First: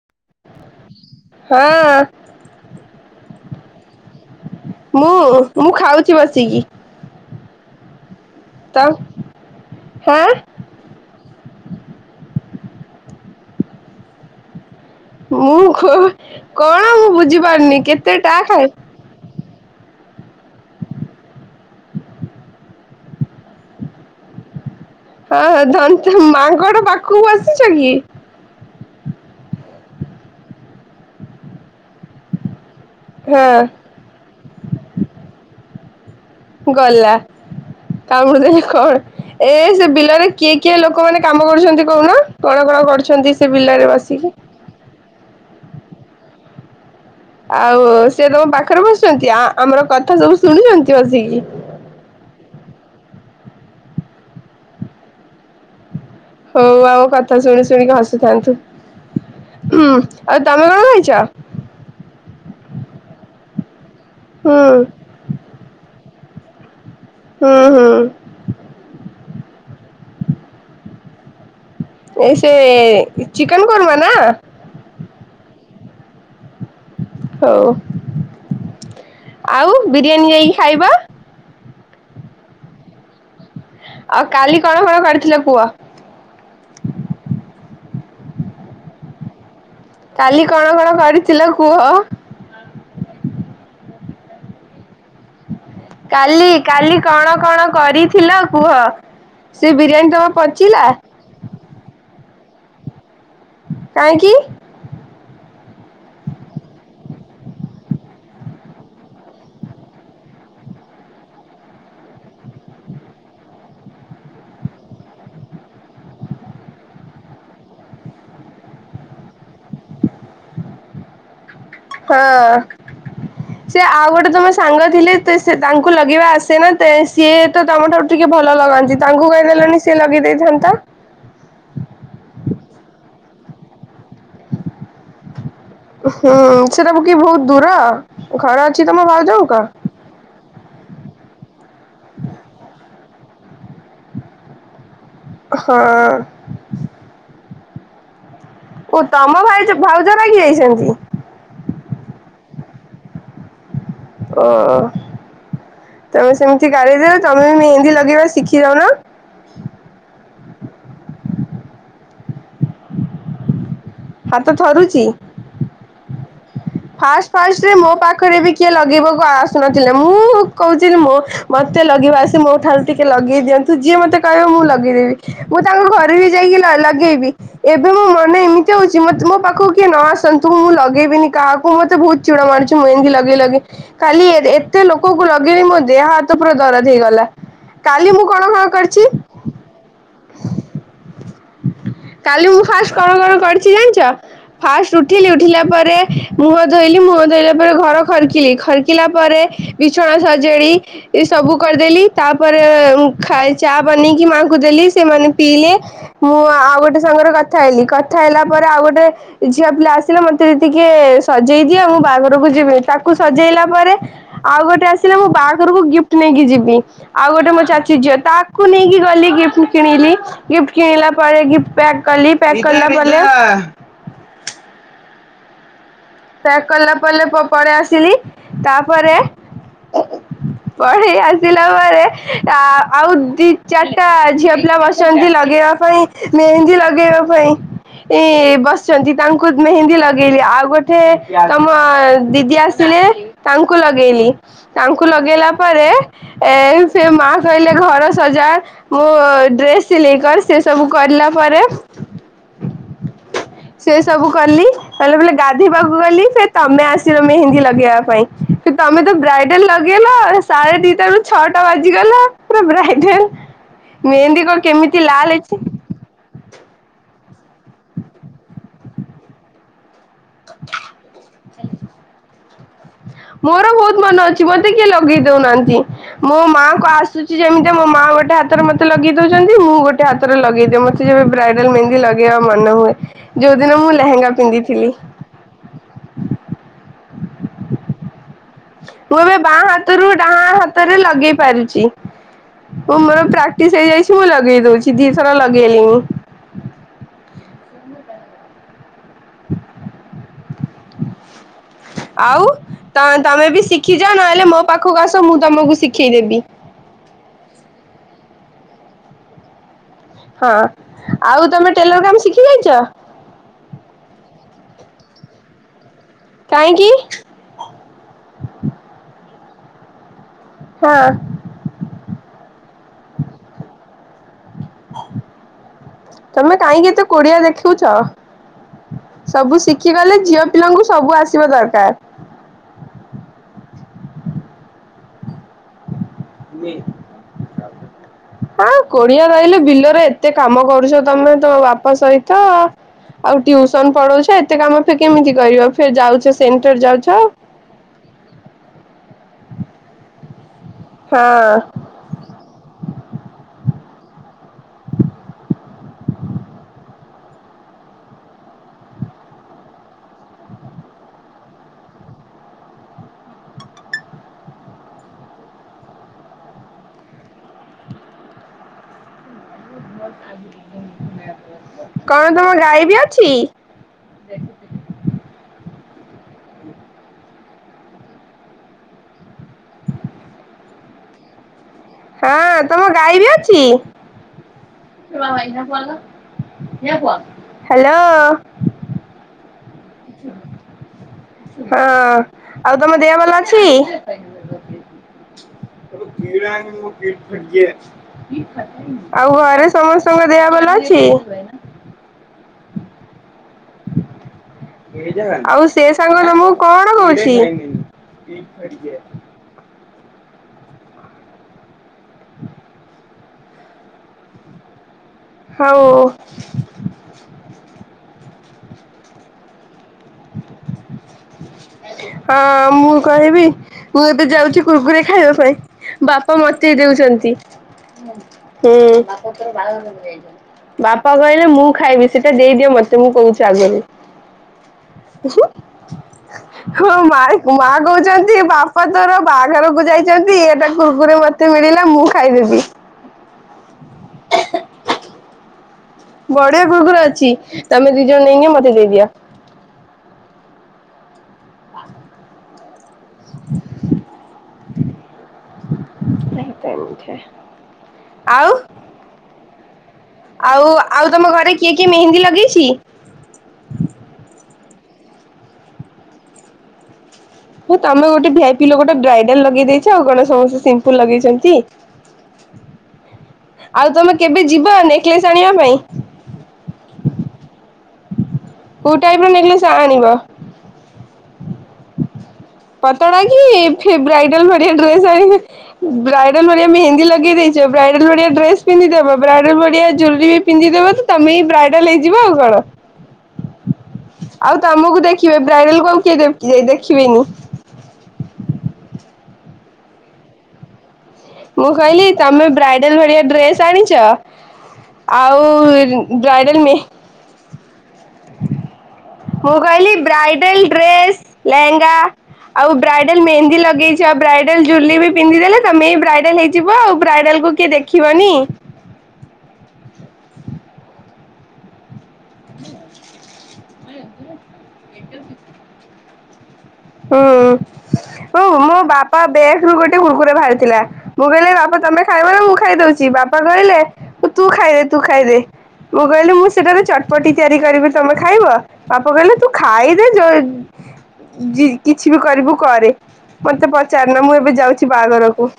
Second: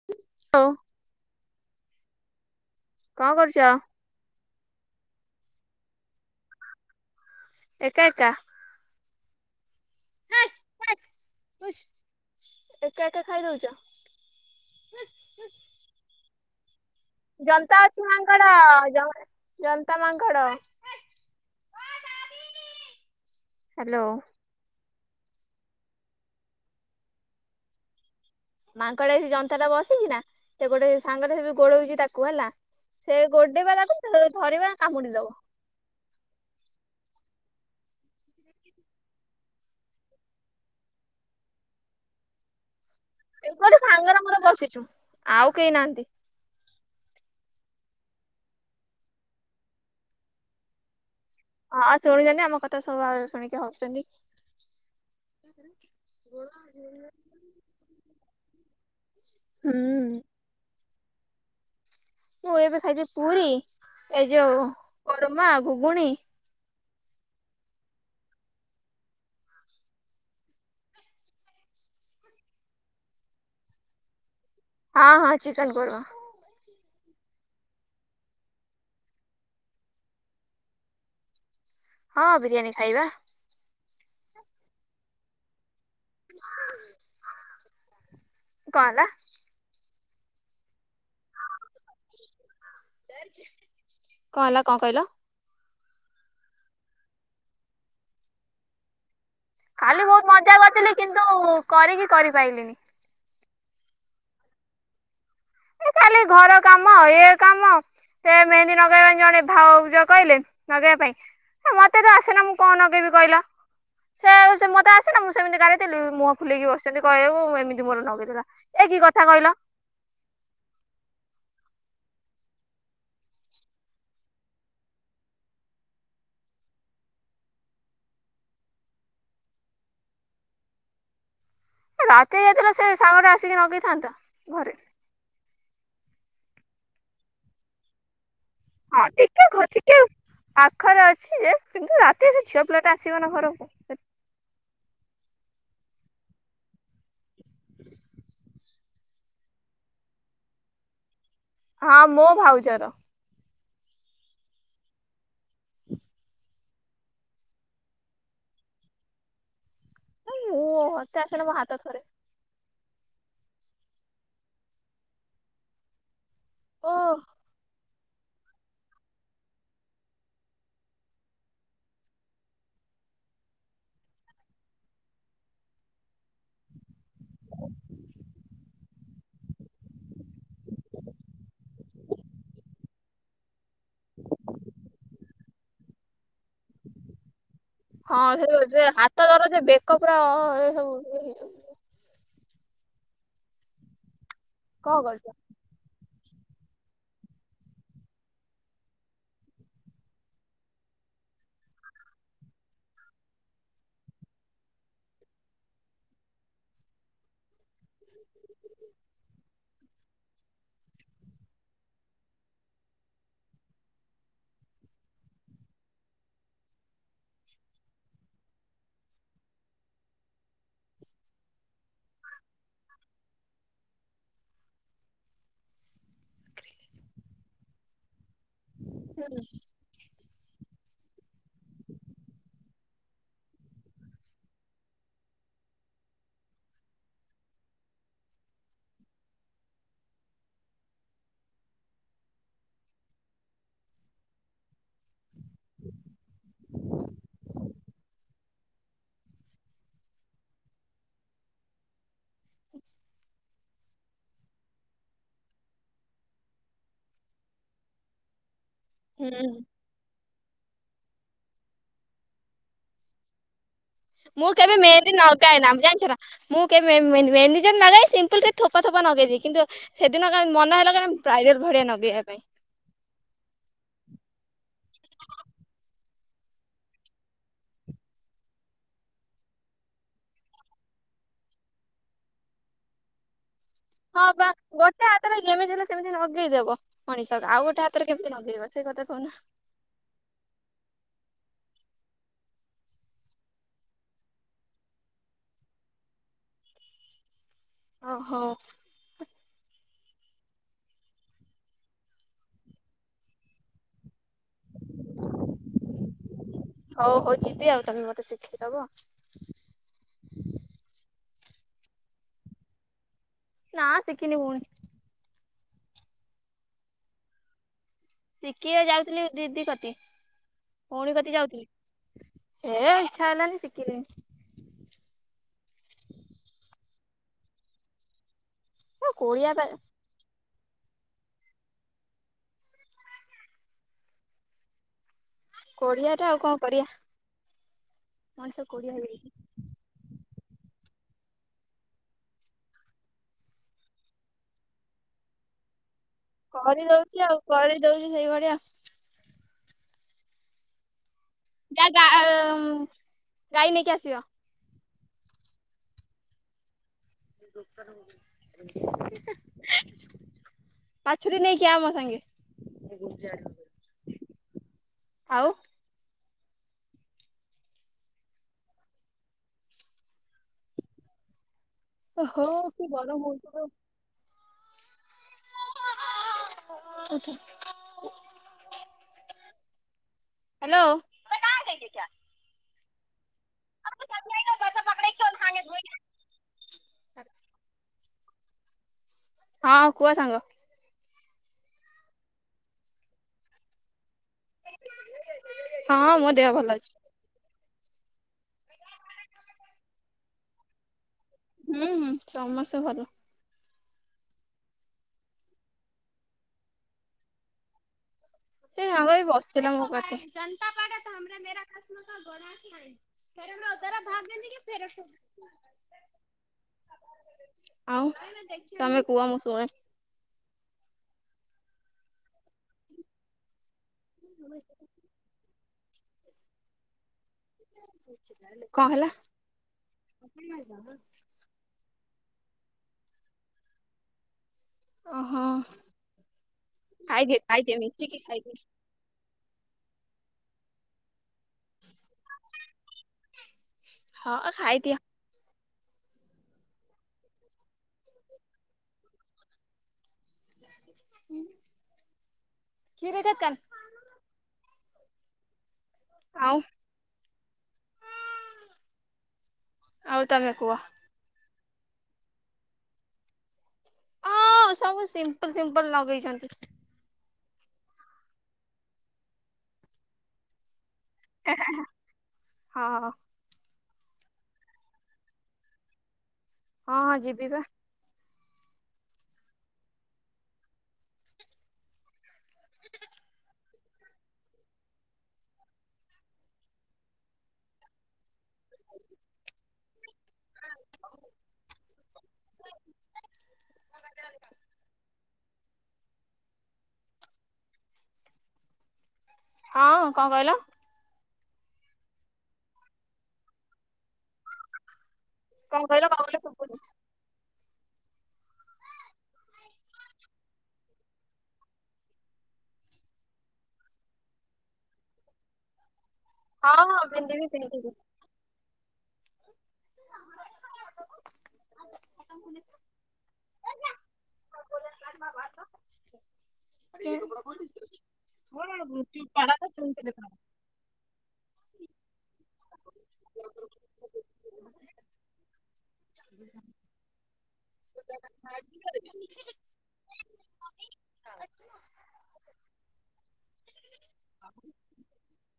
[unintelligible] ହଁ। କଁ କରୁଚ? ମୁଁ ମୁଁ ଖାଉଛି ବସିକି। ଏକା ଏକା। ତ ହଁ। ଏକା ଏକା ଖାଇଦଉଛ। ମୁଁ କ କଣ ମୁଁ ବୁଝ ଜନତା ଅଛି ମାଙ୍କଡ ଯ ଜନ୍ତା ମାଙ୍କଡ, ହ୍ୟାଲୋ। ହଁ ଦନ୍ତ ମାଙ୍କଡ ପାଖକୁ ଆସିଚ କି? ମାଙ୍କଡେ ଯନ୍ତା ଟା ବସେଇକିନା ସେ ଗୋଟେ ସାଙ୍ଗରେ ଏବେ ଗୋଡଉଛି ତାକୁ ହେଲା। ସେ ଗୋଡେଇବା ହଁ ଲକୁ ଧରିବା କାମୁଡି ଦବ। ଗଲା। କାମ ଦେଖେ କଣ ଏ ସେ ବିଲରେ କିଏ କିଏ ଲୋକମାନେ କାମ କରୁଛନ୍ତି କହୁନ। କଣ କଣ କରଛନ୍ତି ସେ ବିଲାରେ ବସିକି। ଆସିଛୁ। ଆଉ କେହି ନାହାନ୍ତି। ଆଉ ସେ ତମ ପାଖରେ ବସିଛନ୍ତି ଆ ଆମର କଥା ସବୁ ଶୁଣିଛନ୍ତି ବସିକି। ହଁ ଶୁଣିଛନ୍ତି ଆମ କଥା ସବୁ ଶୁଣିକି ହସୁଛନ୍ତି। କଣ କରନ୍‌। ହୋଉ ଆଉ କଥା ଶୁଣି ଶୁଣିକି ହସୁଥାନ୍ତୁ ହୁଁ ଉଁ ଆଉ ତମେ କଣ ଖାଇଛ। ମୁଁ ଏବେ ଖାଇଥିଲି ପୁରୀ ଏ ଯୋଉ ହୁଁ କରମା ଘୁଗୁଣି ହୁଁ ହୁଁ। ଏ ସେ ଚିକେନ କରମା ନା। ହଁ ହଁ ଚିକେନ କର୍ମା। ହଉ ଆଉ ବିରିୟାନୀ ଯାଇକି ଖାଇବା। ହଁ ବିରିୟାନୀ ଖାଇବା। ଆଉ କାଲି କଣ କଣ କରିଥିଲେ କୁଅ। କଣ ହେଲା। କାଲି କଣ କଣ କରିଥିଲ କୁହ। ହେଲା କଣ ହେଲା କଣ କହିଲ। କାଲି କାଲି କଣ କଣ କରିଥିଲ କୁହ। ସେ ବିରିୟାନୀ ତକ ପଚିଲା। ତ କରିକି କରିପାଇଲିନି‌। କହିଁକିି। ଏ କାଲି ଘର କାମ ଏ କାମ। ସେ ମେହେନ୍ଦୀ ଲଗେଇବା ପାଇଁ ଜଣେ ଭାଉଯ କହିଲେ ଲଗେଇବା ପାଇଁ। ମତେ ତ ଆସିନ ମୁଁ କଣ ନଗେଇବି କହିଲା। ସେ ଆଉ ସେ ମତେ ଆସିଲା ମୁଁ ସେମିତି ଗାରେ ଇଥିଲି ମୁହଁ ଫୁଲେଇକି ବସିଛନ୍ତି କହିବୁ ଏମିତି ମୋର ନଗେଇ ଥିଲା। ଏ କି କଥା କହିଲ। ହଁ। ସେ ଆଉ ଗୋଟେ ତମ ସାଙ୍ଗ ଥିଲେ ତେ ସେ ତାଙ୍କୁ ଲଗେଇବା ଆସେ ନା ତେ ସିଏ ତ ତମ ଠାରୁ ଟିକେ ଭଲ ଲଗାନ୍ତି ତାଙ୍କୁ କହିଦେଲେନି ସିଏ ଲଗେଇ ଦେଇଥାନ୍ତା। ରାତି ଯାଇଥିଲା ସେ ସାଙ୍ଗରେ ଆସିକି ଲଗେଇଥାନ୍ତା ଘରେ। ହୁଁ ସେଟା ବୁ କି ବହୁତ୍ ଦୂର ଖରାରେ ହଁ ଟିକେ ଖଟିକି ପାଖରେ ଅଛି ଯେ କିନ୍ତୁ ରାତି ସେ ଝିଅ ପିଲାଟା ଆସିବ ନା ଘରକୁ। ହଁ। ଓ ତମ ଭାଇଜ ଭାଉଜ ଲାଗି ଯାଇଛନ୍ତି। ହଁ ମୋ ଭାଉଜର। ଓ ତମ ସେମି ସେ ଗାରେଇ ଦେବେ ତମେ ମେହେଁନ୍ଦୀ ଲଗେଇବା ଶିଖି ଯାଉନ। ମୁଁ ହତା ସେନା ମୁଁ ହାତ ଥରେ। ହାତ ଥରୁଚି। ଓ ଫାଷ୍ଟ ଫାଷ୍ଟ ମୋ ପାଖରେ ବି। କିଏ ଲଗେଇବାକୁ ଆସୁନଥିଲେ ମୁଁ କହୁଛିି ମୁଁ ମତେ ଲଗେଇବା ଆସେ ମୋ ଠାରୁ ଟିକେ ଲଗେଇ ଦିଅନ୍ତୁ। ତୁଝିଆ ମତେ କହିବୁ ମୁଁ ଲଗେଇଦେବି ମୁଁ ତାଙ୍କୁ ଘରେ ବି ଯାଇକି ଲଗେଇବି। ଏବେ ମୋ ମନ ଏମିତି ହଉଚି ମେ ମୋ ପାଖକୁ କିଏ ନ ଆସନ୍ତୁ ମୁଁ ଲଗେଇବିନି କାହାକୁ। ମୁ ମତେ ବହୁତ ଚିଡ ମାଡୁଚି ମୁଁ ଏମତି ଲଗେଇ ଲଗେଇ କାଲି ଏତେ ଲୋକଙ୍କୁ ଲଗେଇଲିି ମୋ ଦେହ ହାତ ପୁରା ଦରଦ ହେଇଗଲା। କାଲି ମୁଁ କଣ କଣ କରିଚ କପୁରା ଅ ଇ ଏ ସବୁ ଇଏ ହେଇଚି। କାଲି ମୁଁ ଫାଷ୍ଟେ କଣ କଣ କରିଚି ଜାଣିଚ କଣ ଫାଷ୍ଟେ ଉଠିଲି କରିବ? ଉଠିଲା ପରେ ମୁହଁ ଧୋଇଲି ମୁହଁ ଧୋଇଲା ପରେ ଘର ଖରକିଲି ଖରିକିଲା ପରେ ବିଛଣା ସଜେଇଲି। ଏ ସବୁ କରିଦେଲି ତାପରେ ଚା ବନେଇକି ମାଙ୍କୁ ଦେଲି ସେମାନେ ପିଇଲେ। ମୁଁ ଆଉ ଗୋଟେ ସାଙ୍ଗରେ କଥା ହେଇଲି କଥା ହେଲା ପରେ ଆଉ ଗୋଟେ ଝିଆ ପିଲା ଆସିଲେ ମତେ ଟିକେ ସଜେଇ ଦିଅ ଆଉ ମୁଁ ବାହାଘରକୁ ଯିବି ତାକୁ ସଜେଇଲା ପରେ ଆଉ ଗୋଟେ ଆସିଲା ମୁଁ ବାହାଘରକୁ ଗିଫ୍ଟି ନେଇକି ଯିବି। ଆଉ ଗୋଟେ ମୋ ଚାଚୁ ଝିଅ ତାକୁ ନେଇକି ଗଲି ଗିଫ୍ଟି କିଣିଲି ଗିଫ୍ଟ୍ କିଣିଲା ପରେ ଗିଫ୍ଟି ପ୍ୟାକ୍ କଲି ପ୍ୟାକ୍ କଲା ପରେ ପ୍ୟାକ୍ କଲା ପରେ ପେଳେଇ ଆସିଲି ତାପରେ [inaudible] ପଳେଇ ଆସିଲା ପରେ ଆ ଆଉ ଦି ଚାରିଟା ଝିଅ ପିଲା ବସିଚନ୍ତି ଲଗେଇବା ପାଇଁ ମେହେନ୍ଦୀ ଲଗେଇବା ପାଇଁ। ଏ ବସିଛନ୍ତି ତାଙ୍କୁ ମେହେନ୍ଦୀ ଲଗେଇଲି ଆଉ ଗୋଟେ ତମ ଦିଦି ଆସିଲେ ତାଙ୍କୁ ଲଗେଇଲି ତାଙ୍କୁ ଲଗେଇଲା ତାପରେ ଏ ସେ ମା କହିଲେ ଘର ସଜା। ମୁଁ ଡ୍ରେସ ସିଲେଇ କର ସେ ସବୁ କରିଲା ପରେ ହିଚ୍। ସେ ସବୁ କଲି କହିଲେ ବୋଲେ ଗାଧୋଇବାକୁ ଗଲି ତମେ ଆସିଲନେହିଁ ମେହେନ୍ଦୀ ଲଗେଇବା ପାଇଁ। ତମେ ତ ହୁଁ ବ୍ରାଇଡଲ୍ ଲ ଲଗେଇଲ ସାଢେ ଦିଟା ରୁ ଛଅଟା ବାଜିଗଲା ପୁରା ବ୍ରାଇଡେଲ୍। ମେହେନ୍ଦୀ କଣ କେମିତି ଲାଲ ହେଇଛି? ତମେ ଜାଣିଛ ନା? ମୁଁ କେ ମେଜ ନାଗା ସିମ୍ପଲ୍ ଥରେ ଥୋପା ଥୋପା ନଗେଇଚି କିନ୍ତୁ ସେଦିନ କାଇଁ ମନ ହେଲା କଣ ବ୍ରାଇଡାଲ ଭଳିଆ ନଗେଇବା ପାଇଁ। ମୋର ବହୁତ୍ ମନ ଅଛି ମତେ କିଏ ଲଗେଇ ଦେଉନାହାନ୍ତି। ମୋ ମାଆଙ୍କ ଆସୁଛି ଯେମିତି ମୋ ମାଆ ଗୋଟେ ହାତରେ ମତେ ଲଗେଇ ଦଉଛନ୍ତି ମୁଁ ଗୋଟେ ହାତ। ଲଗେଇଦିଅ ମତେ ଯେବେ ବ୍ରାଇଡାଲ ମେନ୍ଦି ଲଗେଇବା ମନ ହୁଏ ଯୋଉ ଦିନ ମୁଁ ଲେହେଙ୍ଗା ପିନ୍ଧିଥିଲି। କାହିଁନା ଯେମିତି ହେଲେ ସେମତିଲଗେଇଦବ ମଣିଟା ଆଉ ଗୋଟେ ହାତରେ କେମିତି ଲଗେଇବ। ମୁଁ ଏବେ ବାଁ ହାତରୁ ଡାହାଣ ହାତରେ ଲଗେଇ ପାରୁଚି। ମୁଁ ମୋର ପ୍ରାକ୍ଟିସ୍ ହେଇଯାଇଛି ମୁଁ ଲଗେଇ ଦଉଛି ଦି ଥର ଲଗେଇଲିଣି। ଓହୋ। ଆଉ ତମେ ବି ଶିଖିଯାଅ ନହେଲେ ମୋ ପାଖକୁ ଆସ ମୁଁ ତମକୁ ଶିଖେଇଦେବି। ହଉ ହଉ ଯିବି ଆଉ ତମେ ମତେ ଶିଖେଇଦବ। ହଁ ଆଉ ତମେ ଟେଲର କାମ ଶିଖି ଯାଇଛ। ନାଁ ଶଖିନି ଭୋଉଣି। କାହିଁକି? ଶିଖିବାକୁ ଯାଉଥିଲି ଦିଦି କତି ହଁ ଭୋଉଣୀ କତିକି ଯାଉଥିଲି। ହେ ଇଚ୍ଛା ହେଲାନି ଶିଖି ନେହିଁ। ତମେ କାହିଁକି ଏତେ କୋଡିଆ ଦେଖୁଛ? କୋଳିଆ ସବୁ ଶିଖି ଗଲେ ଝିଅ ପିଲାଙ୍କୁ ସବୁ ଆସିବା ଦରକାର। କୋଢିହାଟା ଆଉ କଣ କରିବା। ମଣିଷ ହଁ କୋଢିଆ କୋଢିହା ହେଇଯାଇଛି। ରହିଲେ ବିଲରେ। ଏତେ କାମ କରୁଛ ତମେ ତମ ବାପା ସହିତ ଆଉ ଟ୍ୟୁସନ ପଳଉଛ ଏତେ କାମ ଫେରେ କେମିତି କରିବ ଫେରେ ଯାଉଛ ସେଣ୍ଟର ଯାଉଛ। କରିଦଉଛି ଆଉ କରି ଦଉଛି ସେଇଭଳିଆ। ହାଁ। ଏଁ ଆ ଗାଏଁ ମଁ ଗାଈ ନେଇକି ଆସିବ। ବାଛୁରୀ ନେଇକି ଆ ମୋ ସାଙ୍ଗେ ସେ ଗୁଣ୍ଡି ଆଣିବ କହିବୁଲ। ଥାଉଁ। କଣ ଓହୋ ତମ କି ଗାଈ ବି ଗରମ ଅଛି? ହଉଛି ଆଜ୍ଞା। ହ୍ୟାଲୋ। ହାଁ ତମ ଗାଈ ବି ଅଛି? ଛୁଆଁ ଭାଇଟା ଫୋନ୍ କର ଝିଅ ପୁଅ ହ୍ୟାଲୋ। ହଁ କୁହ ସାଙ୍ଗ ହଁ ଆଉ ତମ ଦେହ ଭଲ ଅଛି? ଆବେ ହଁ ମୋ ଦେହ କିଣା ହେଇନି ଭଲ ଅଛି। ମୁଦି। ଆରେ କିଣା କିଣା ହେଇନି ଆଉ ଘରେ ସମସ୍ତଙ୍କ ଦେହ ଭଲ ଅଛି। ହୁଁ ହୁଁ ସମସ୍ତେ ଭଲ। ମେରୀ ଯାନ ଆଉ ସେ ସାଙ୍ଗ ତମକୁ କଣ କହୁଛି? ସେ ସାଙ୍ଗ ଏଇ ବସିଥିଲା ମୋ ପାଖରେ। ଫେର ନ ତେରା ଭାଗ ଦେନେକି ଫେରସ୍ତ ହୋଗି। ହଉଁ। ଆଉ ନାଇଁ ନାଇଁ ଦେଖିଆ ତମେ କୁହ ମୁଁ ଶୁଣେ। ହଁ ମୁଁ କହିବି। ମୁଁ ଏବେ ଯାଉଛି କୁରୁକୁରୀ ଖାଇବା ପାଇଁ। ବାପା ମୋତେ ଦେଉଛନ୍ତି। ଉଁ କଣ ହୁଁ ହେଲା ବାପାଙ୍କୁ କହିବ ବାହାଘର କରିଦେବେ। ବାପା କହିଲେ ମୁଁ ଖାଇବି ସେଇଟା ଦେଇଦିଅ ମୋ ମୋତେ ମୁଁ କହୁଛି ଆଗରୁ। ଓହୋ ଆଚ୍ଛା। ହଁ ମା ଖାଇଦିଏ ମା ଖାଇଦିଏ ମିଶିକି କହୁଛନ୍ତି ଖାଇଦିଏ। ବା ପା ତୋର ବାହାଘରକୁ ଯାଇଛନ୍ତି ଏଟା କୁରୁକୁରୀ ମୋତେ ମିଳିଲା ମୁଁ ଖାଇଦେବି। ହଁ ଖାଇଦିଅ। ବଢିଆ କୁରୁକୁରୀ ଅଛି ତମେ ଦି ଜଣ ନେଇକି ମୋତେ ଦେଇଦିଅ। କିଏରେ ଏଟା କାନ ନାହିଁ ଆଉ ସେମିତି ଆଉ। ଆଉ ତମେ କୁ ଓ ଆଉ ତମ ଘରେ କିଏ କିଏ ମେହେନ୍ଦୀ ଲଗେଇଛି? ହଁ ସବୁ ସିମ୍ପଲ ସିମ୍ପଲ ଲଗେଇଛନ୍ତି। ହଁ ତମେ ଗୋଟେ ଭିଆପି ଲୋକ ଟା ବ୍ରାଇଡାଲ ଲଗେଇ ଦେଇଛ ଆଉ କଣ ସମସ୍ତେ ସିମ୍ପଲ ଲଗେଇଛନ୍ତି। ହଁ ହଁ ଛନ୍ତି ଆଉ ତମେ କେବେ ଯିବ ନେକ୍ଳେଶ ଆଣିବା ପାଇଁ? ହଁ ହଁ ଯିବି ବା। କୋଉଁ ଟାଇପ୍ ର ନେକ୍ଳେଶ ଆ ଆଣିବ? ପତଳା କି ଫି ବ୍ରାଇଡାଲ ଭଳିଆ ଡ୍ରେସ୍ ଆଣିବେ ବ୍ରାଇଡାଲ ଭଳିଆ ମେହେନ୍ଦି ଲଗେଇ ଦେଇଛ ବ୍ରାଇଡାଲ ଭଡଳିଆ ଡ୍ରେସ ପିନ୍ଧିଦେବ ବ୍ରାଇଡାଲ ଭଳିଆ ଜୁଲୀରି ବି ପିନ୍ଧିଦବ ତମେ ହି ବ୍ରାଇଡାଲ ହେଇଯିବ ଆଉ କଣ? ଆଉ ତମକୁ ଦେଖିବେ ବ୍ରାଇଡାଲ କଣ କିଏ ଯାଇ ଦେଖିବେନି। ହଁ କଣ କହିଲ? ମୁଁ କହିଲି ତମେ ବ୍ରାଇଡାଲ ଭଳିଆ ଡ୍ରେସ୍ ଆଣିଚ ଆଉ କଣ କହିଲ କଣ କହିଲ ବ୍ରାଇଡ଼ାଲ୍ ମେ ଶୁଭୁନି। ମୁଁ କହିଲି ବ୍ରାଇଡେଲ ଡ୍ରେସ ଲେହେଙ୍ଗା ଆଉ ବ୍ରାଇଡାଲ ମେହେନ୍ଦୀ ଲଗେଇଛି ଆ ବ୍ରାଇଡଲ ଜୁଲିର ବି ପିନ୍ଧି ଦେଲେ ତମେ ବି ବ୍ରାଇଡେଲ ହେଇ ହଁ ଯିବ ଆଉ ହଁ ବ୍ରାଇଡାଲ ପିନ୍ଧିବି କୁ କିଏ ପିନ୍ଧିବି। ଦେଖିବନି। [inaudible] [inaudible] ହ ମୋ ବାପା ବେଗ ରୁ ଗୋଟେ କୁରକୁରେ ବାହାରିଥିଲା ମୁଁ କହିଲି ବାପା ତମେ ଖାଇବ ମୁଁ ଖାଇଦଉଚି ବା ବାପା କହିଲେ ତୁ ଖାଇଦେ ତୁ ଖାଇଦେ ମୁଁ କହିଲେ ମୁଁ ସେଇଟା ବି ଚ ପଟି ତିଆରି କରିବି ତମେ ଖାଇବ ବାପା କହିଲେ ତୁ ଖାଇଦେ ଯୋଉ ଜି କିଛି ବି କରିବୁ କରେ ମତେ ପଚାର ନା ମୁଁ ଏବେ ଯାଉଛି ବାହାଘରକୁ।